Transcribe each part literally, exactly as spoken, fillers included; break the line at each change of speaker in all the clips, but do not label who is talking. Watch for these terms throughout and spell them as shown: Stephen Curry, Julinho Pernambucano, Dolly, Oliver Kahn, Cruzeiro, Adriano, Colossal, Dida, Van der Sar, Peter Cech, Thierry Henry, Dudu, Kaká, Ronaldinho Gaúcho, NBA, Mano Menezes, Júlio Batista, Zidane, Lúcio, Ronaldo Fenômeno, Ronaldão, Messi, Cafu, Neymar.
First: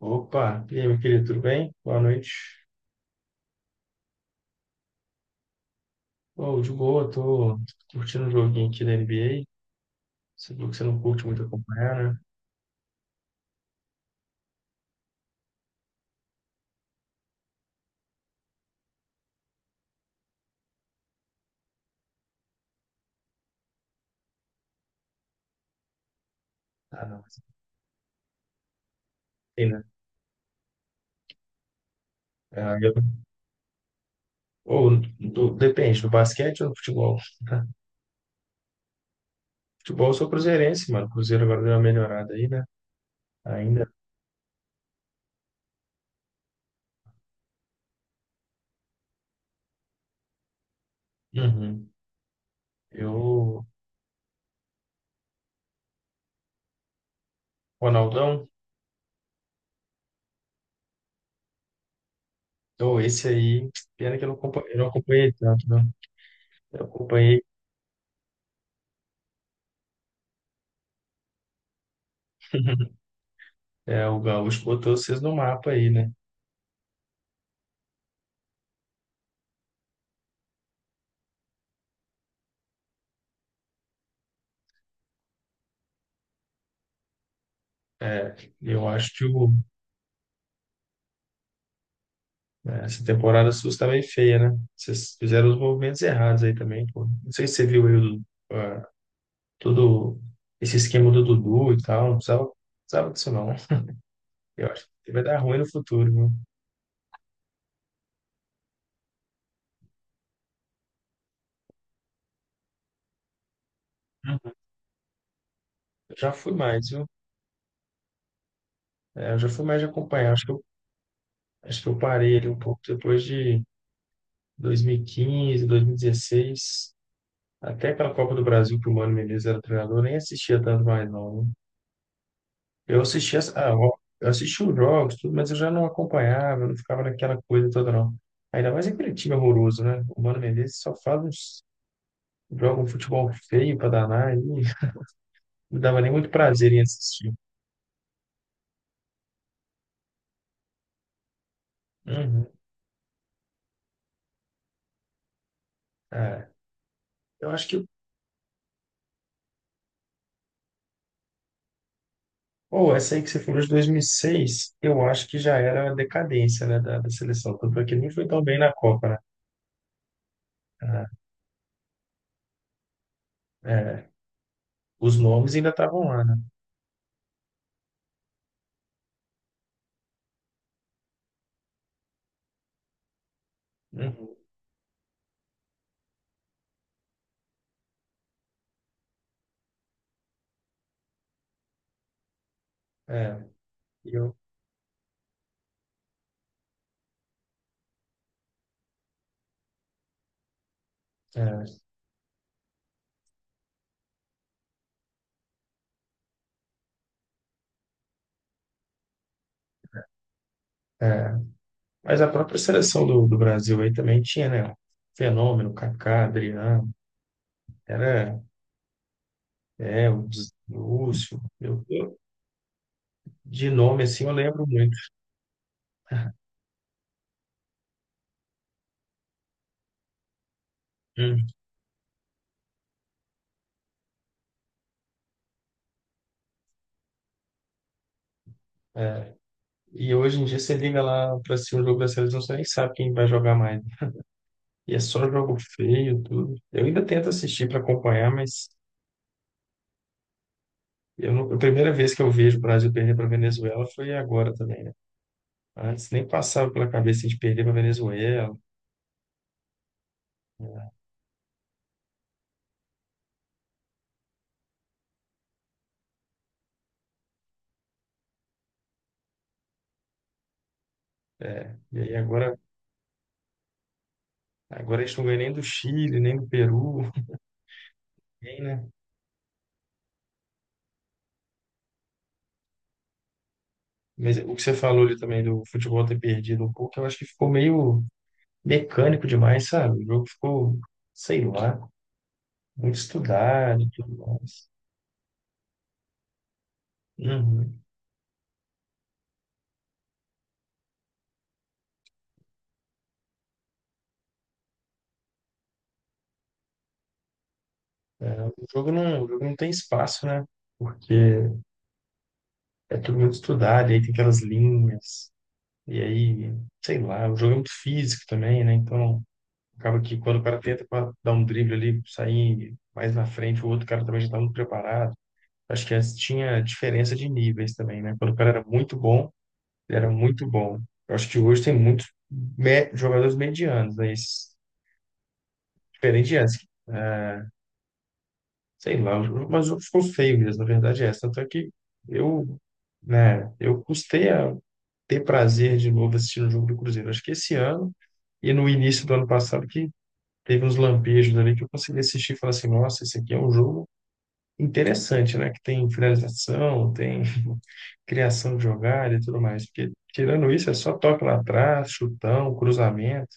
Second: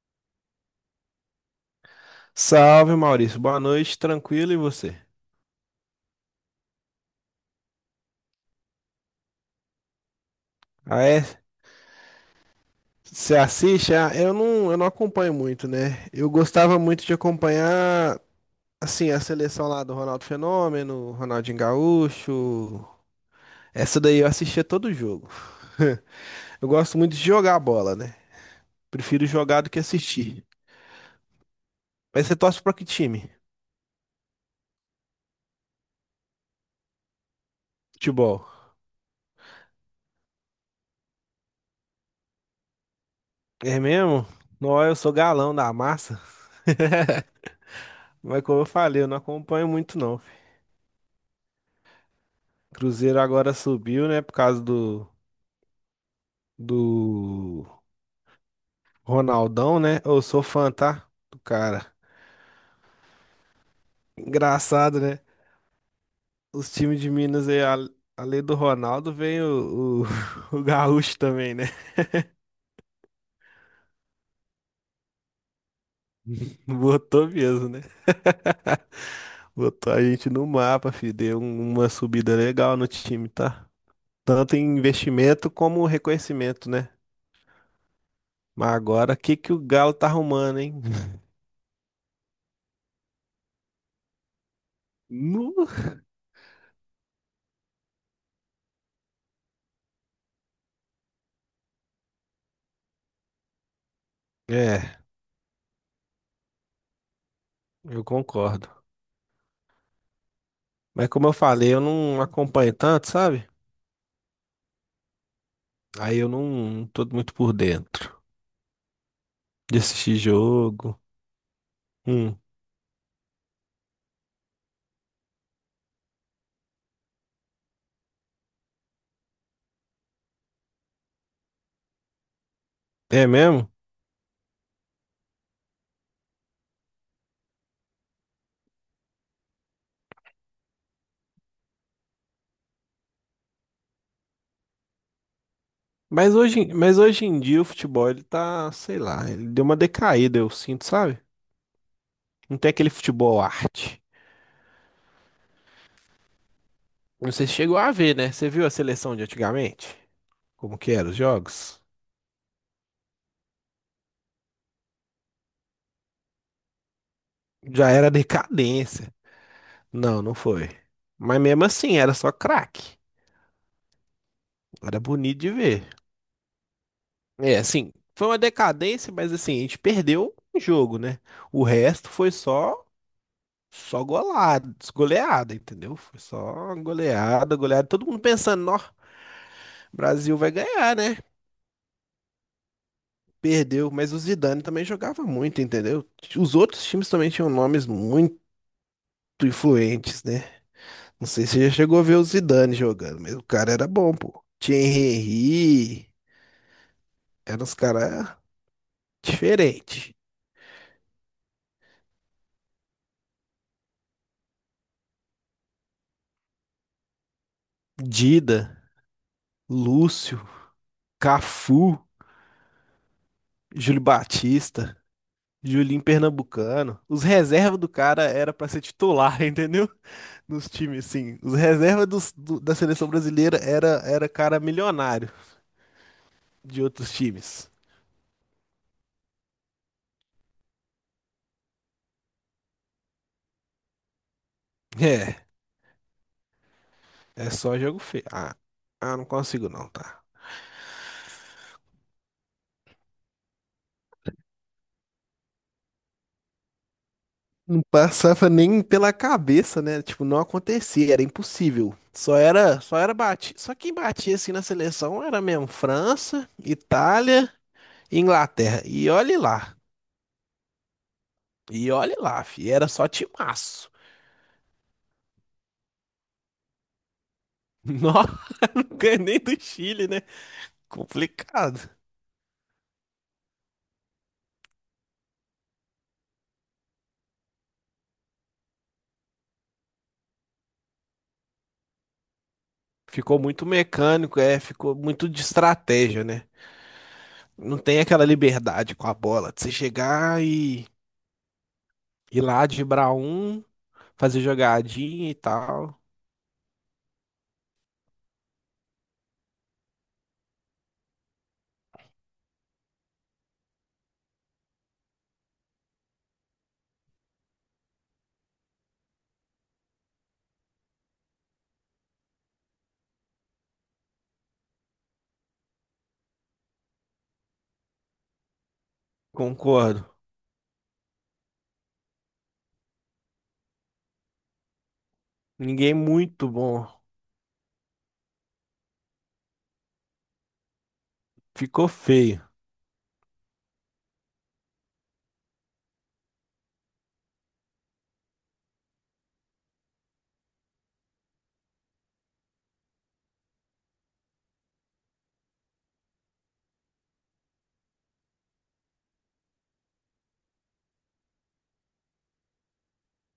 Opa, e aí, meu querido, tudo bem? Boa noite.
Salve, Maurício. Boa noite, tranquilo e você?
Oh, de boa, tô curtindo um joguinho aqui da N B A. Você viu que você não
Ah, é?
curte muito acompanhar, né?
Você assiste? Ah, eu não, eu não acompanho muito, né? Eu gostava muito de acompanhar, assim, a seleção lá do Ronaldo Fenômeno, Ronaldinho Gaúcho. Essa daí eu assistia todo jogo. Eu gosto
Ah,
muito
não,
de
mas
jogar bola, né? Prefiro jogar do
tem,
que
né?
assistir. Mas você torce pra
Ah,
que
eu.
time?
Ou, do- depende, do basquete ou do futebol?
Futebol.
Futebol eu sou cruzeirense, mano. Cruzeiro agora deu uma melhorada aí, né?
É
Ainda.
mesmo? Não, eu sou galão da massa. Mas como eu falei, eu não acompanho muito, não.
Uhum.
Cruzeiro agora
Eu,
subiu, né? Por causa do, do
Ronaldão,
Ronaldão, né? Eu sou fã, tá? Do cara.
oh, esse aí, pena que eu não acompanhei, eu não
Engraçado, né?
acompanhei tanto, né?
Os
Eu
times de
acompanhei,
Minas aí, a- além do Ronaldo, vem o, o, o Gaúcho também, né?
É, o Gaúcho botou vocês no mapa aí, né?
Botou mesmo, né? Botou a gente no mapa, filho. Deu um- uma subida legal no time, tá? Tanto em investimento como reconhecimento, né?
É,
Mas
eu acho
agora, o
que
que
o
que o Galo tá arrumando, hein?
É, essa temporada sua está bem feia, né? Vocês fizeram
Nu.
os movimentos errados aí também, pô. Não sei se você viu aí o, ah, todo esse esquema do Dudu e tal. Não precisava, precisava disso, não, né? Eu acho
É,
que vai dar ruim no futuro, viu?
eu concordo. Mas como eu falei, eu não acompanho tanto, sabe?
Uhum. Eu
Aí eu
já
não,
fui
não
mais,
tô
viu?
muito por dentro
É, eu já fui
de
mais de
assistir
acompanhar. Acho que eu,
jogo.
acho que eu parei
Hum,
ali um pouco depois de dois mil e quinze, dois mil e dezesseis. Até aquela Copa do Brasil que o Mano Menezes era treinador, eu nem assistia tanto mais, não, né? Eu
é
assistia, ah,
mesmo?
eu eu assistia os jogos, tudo, mas eu já não acompanhava, eu não ficava naquela coisa toda, não. Ainda mais aquele time horroroso, né? O Mano Menezes só faz uns, joga um futebol feio pra danar e não dava nem muito
Mas hoje,
prazer
em-
em
mas hoje
assistir.
em dia o futebol, ele tá, sei lá, ele deu uma decaída, eu sinto, sabe?
Uhum.
Não tem aquele futebol arte.
É,
Não sei
eu
se
acho
chegou
que,
a ver, né? Você viu a seleção de antigamente? Como que eram os jogos?
ou essa aí que você falou de dois mil e seis, eu acho que já era a decadência, né, da, da seleção, tanto é
Já
que não
era
foi tão bem na
decadência.
Copa,
Não, não foi.
né?
Mas mesmo assim, era só craque.
É, é,
Era
os
bonito de
nomes ainda
ver.
estavam lá, né?
É, assim, foi uma decadência, mas assim, a gente perdeu um jogo, né? O resto foi só só
Uhum.
golada, goleada, entendeu? Foi só goleada, goleada. Todo mundo pensando, ó, Brasil vai ganhar, né?
É,
Perdeu, mas
e
o
eu,
Zidane também jogava muito, entendeu? Os outros times também tinham nomes muito influentes, né? Não sei se
é,
você já chegou a ver o Zidane jogando, mas o cara era bom, pô. Thierry Henry, eram os caras diferentes.
é. Mas a própria seleção do, do Brasil aí também tinha, né? Um Fenômeno, Kaká, Adriano, era
Dida,
é, o
Lúcio,
Z- Lúcio. Eu,
Cafu.
eu- de
Júlio
nome assim eu lembro muito.
Batista, Julinho Pernambucano. Os reservas do cara era pra ser titular, entendeu? Nos times, sim.
Hum.
Os reservas dos- do- da seleção brasileira era, era cara milionário de outros times.
É, e hoje em dia você liga lá para assistir um jogo da seleção, você nem sabe quem vai jogar mais. E é só
É,
jogo feio, tudo. Eu ainda tento
é
assistir para
só jogo feio.
acompanhar,
Ah,
mas
ah, não consigo não, tá?
eu não- a primeira vez que eu vejo o Brasil perder para Venezuela foi agora também, né? Antes nem passava pela cabeça de perder para
Não passava
Venezuela.
nem pela cabeça, né? Tipo, não
Né?
acontecia, era impossível. Só era, só era bati, só quem batia assim na seleção era mesmo França, Itália, e Inglaterra. E olhe lá.
É,
E
E
olha
aí
lá,
agora
fi, era só timaço.
Agora a gente não ganha nem do Chile, nem do Peru,
Nossa,
nem, né?
não ganhei nem do Chile, né? Complicado.
Mas o que você falou ali também do futebol ter perdido um pouco, eu acho que ficou meio mecânico demais, sabe? O jogo ficou, sei lá, muito
Ficou muito
estudado e tudo
mecânico, é,
mais.
ficou muito de estratégia, né? Não
Uhum.
tem aquela liberdade com a bola de você chegar e ir lá driblar um, fazer jogadinha e tal.
O jogo não, o jogo não tem espaço, né? Porque é tudo muito estudado, e aí tem aquelas linhas, e aí, sei lá, o jogo é muito físico também, né? Então, acaba que quando o cara tenta pa- dar um drible ali, sair mais na frente, o outro cara também já tá muito preparado. Acho que antes tinha diferença de níveis também, né? Quando o cara era muito bom, ele era
Concordo.
muito bom. Eu acho que hoje tem muitos me- jogadores medianos, né? Esses,
Ninguém é
diferente de
muito
antes.
bom.
É, sei lá, mas o- ficou feio mesmo, na verdade é essa. Tanto é que
Ficou feio.
eu, né, eu custei a ter prazer de novo assistindo o jogo do Cruzeiro. Acho que esse ano e no início do ano passado que teve uns lampejos ali que eu consegui assistir e falar assim, nossa, esse aqui é um jogo interessante, né? Que tem finalização, tem criação de jogada e tudo mais. Porque, tirando isso, é só toque lá atrás, chutão, cruzamento.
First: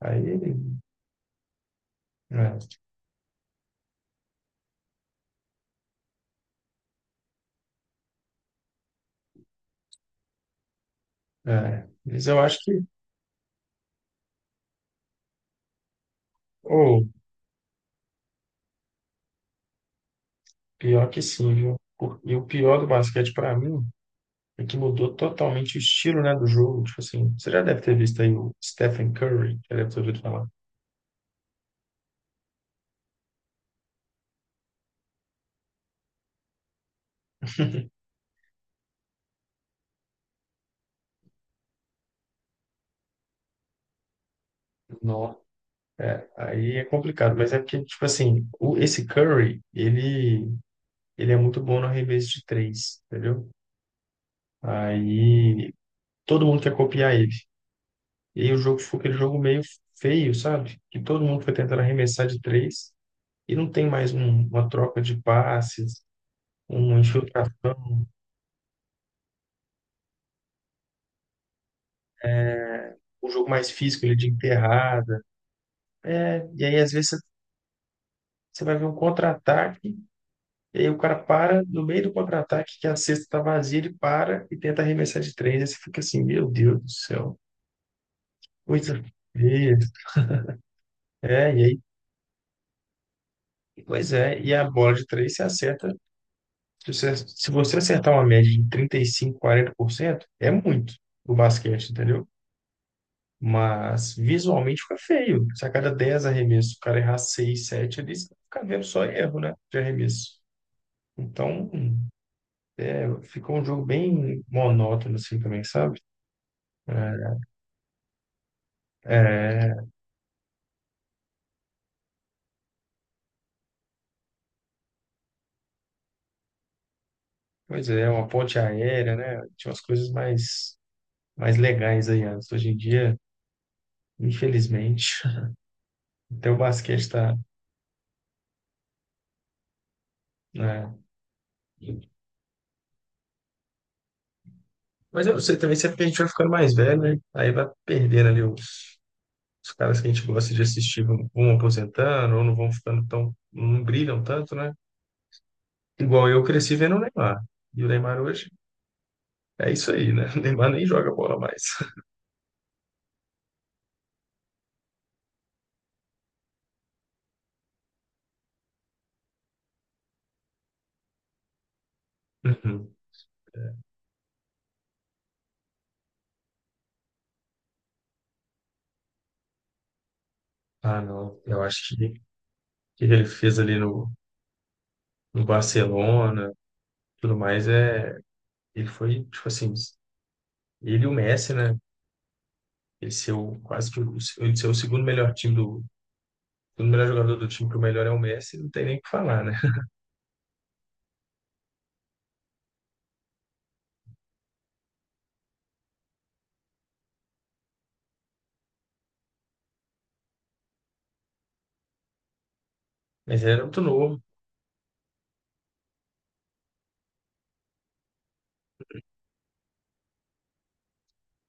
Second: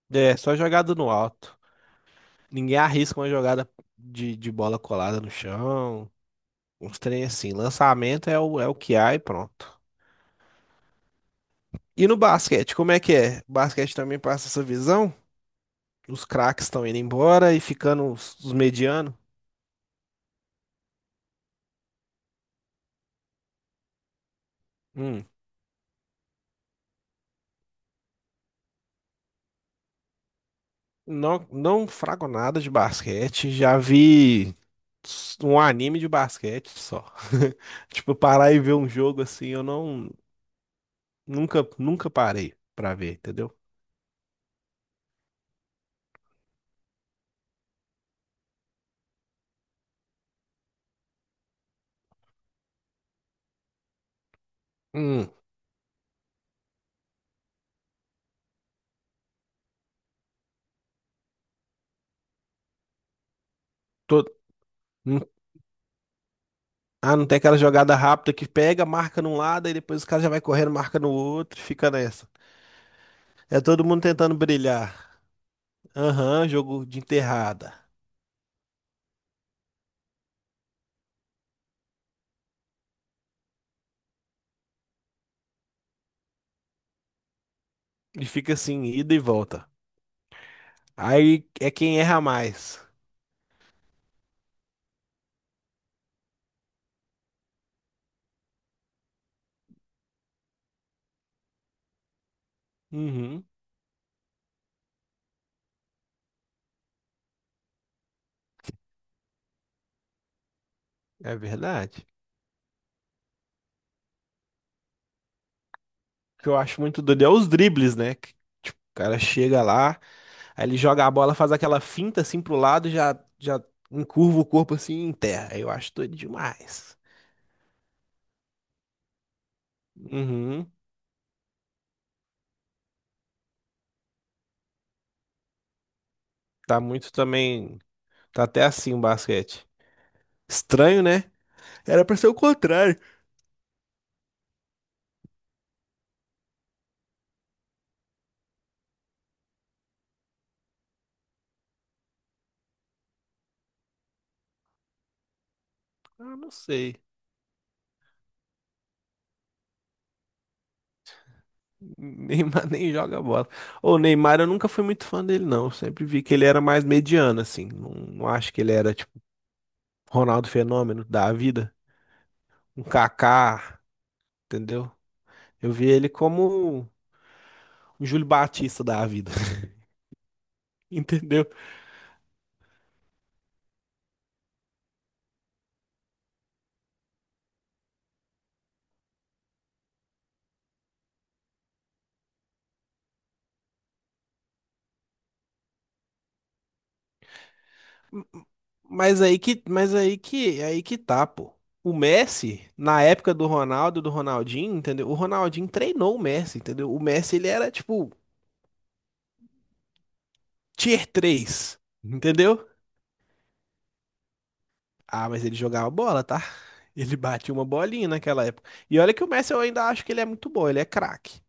Aí,
É, só jogada no alto.
é,
Ninguém arrisca uma jogada de, de bola colada no chão. Uns trem assim. Lançamento é o, é o que há e pronto.
é.
E no
Mas eu acho
basquete,
que,
como é que é? O basquete também passa essa visão? Os craques estão indo
ou,
embora e ficando os, os medianos?
pior que sim, viu? Por- E o pior do basquete para mim é que mudou
Hum,
totalmente o estilo, né, do jogo. Tipo assim, você já deve ter visto aí o Stephen Curry, já deve ter ouvido falar.
não, não frago nada de basquete, já vi s- um anime de basquete só. Tipo, parar e ver um jogo assim, eu não nunca nunca parei pra ver, entendeu?
Não. Aí é complicado, mas é porque, tipo assim, o, esse Curry, ele, ele é muito bom no arremesso de três, entendeu?
Hum,
Aí todo mundo quer copiar ele. E aí o jogo ficou aquele jogo meio feio, sabe? Que todo mundo foi tentando arremessar de três e não tem mais
tô-
um- uma troca de
hum,
passes, uma
ah, não tem
infiltração,
aquela jogada rápida que pega, marca num lado e depois o cara já vai correndo, marca no outro, e fica nessa.
um jogo
É
mais
todo mundo
físico ele de
tentando brilhar.
enterrada. É,
Aham,
e aí
jogo
às
de
vezes você
enterrada.
você vai ver um contra-ataque e aí o cara para no meio do contra-ataque que a cesta tá vazia, ele para e tenta arremessar de três. Aí você fica assim, meu Deus do céu,
E fica assim,
coisa
ida e volta.
feia.
Aí
É, e
é
aí,
quem erra mais.
pois é, e a bola de três você acerta. Se você, se você acertar uma média de trinta e cinco, quarenta por cento, é muito o basquete, entendeu?
Uhum,
Mas visualmente fica feio. Se a cada dez arremessos o cara errar seis, sete, ali, você fica vendo só erro, né? De arremesso.
é
Então,
verdade.
ficou um jogo bem monótono, assim, também, sabe?
O que eu acho muito doido é os dribles, né? Que, tipo, o
É,
cara chega
é,
lá, aí ele joga a bola, faz aquela finta assim pro lado, já, já encurva o corpo assim e enterra. Eu acho doido demais.
pois é, uma ponte aérea, né? Tinha umas coisas
Uhum,
mais, mais legais aí antes. Hoje em dia, infelizmente, até o
tá
basquete
muito
tá,
também. Tá até assim o basquete.
né.
Estranho, né? Era pra ser o contrário.
Mas eu sei também, sempre que a gente vai ficando mais velho, né? Aí vai perdendo ali os, os caras que a gente gosta de assistir, vão, vão aposentando ou não vão ficando tão, não brilham tanto, né? Igual
Ah,
eu
não
cresci vendo
sei.
o Neymar. E o Neymar hoje é isso aí, né? O Neymar nem joga bola mais.
Neymar nem joga bola. O Neymar eu nunca fui muito fã dele, não. Eu sempre vi que ele era mais mediano, assim. Não, não acho que ele era, tipo, Ronaldo Fenômeno da vida. Um
Uhum.
Kaká, entendeu? Eu vi ele como um Júlio Batista da vida,
Ah, não.
entendeu?
Eu acho que o que ele fez ali no, no Barcelona, tudo mais, é. Ele foi, tipo assim, ele e o Messi, né? Ele ser o, quase que o, ele ser o segundo melhor time do. O melhor jogador do time, que o melhor é o Messi, não tem nem o que
Mas aí
falar, né?
que, mas aí que, aí que tá, pô. O Messi, na época do Ronaldo, do Ronaldinho, entendeu? O Ronaldinho treinou o Messi, entendeu? O Messi, ele era, tipo, tier três, entendeu?
Mas era muito novo.
Ah, mas ele jogava bola, tá? Ele batia uma bolinha naquela época. E olha que o Messi eu ainda acho que ele é muito bom, ele é craque,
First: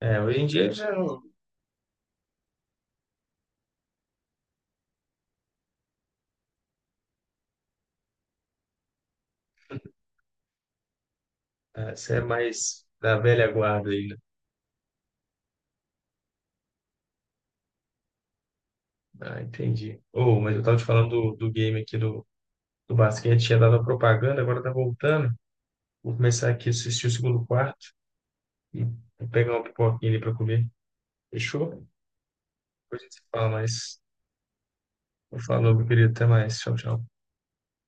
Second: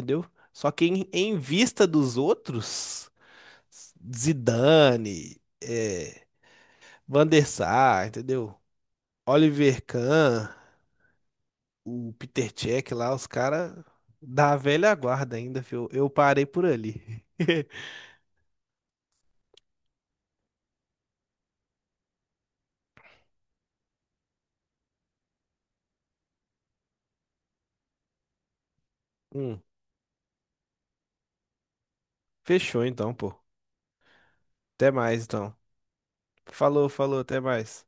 É, hoje em dia
Só
ele
que
já
em,
não.
em vista dos outros, Zidane, é, Van der Sar, entendeu? Oliver Kahn,
Ah,
o
você é
Peter
mais
Cech lá,
da
os
velha
caras
guarda aí, né?
da velha guarda ainda, fio. Eu parei por ali.
Ah, entendi. Oh, mas eu tava te falando do, do game aqui do, do basquete, tinha dado a propaganda, agora tá voltando. Vou começar aqui a assistir o segundo quarto e vou pegar
Hum,
uma pipoquinha ali pra comer. Fechou?
fechou
Depois a gente
então,
se
pô.
fala mais.
Até mais então.
Falou, meu querido. Até mais. Tchau,
Falou,
tchau.
falou, até mais.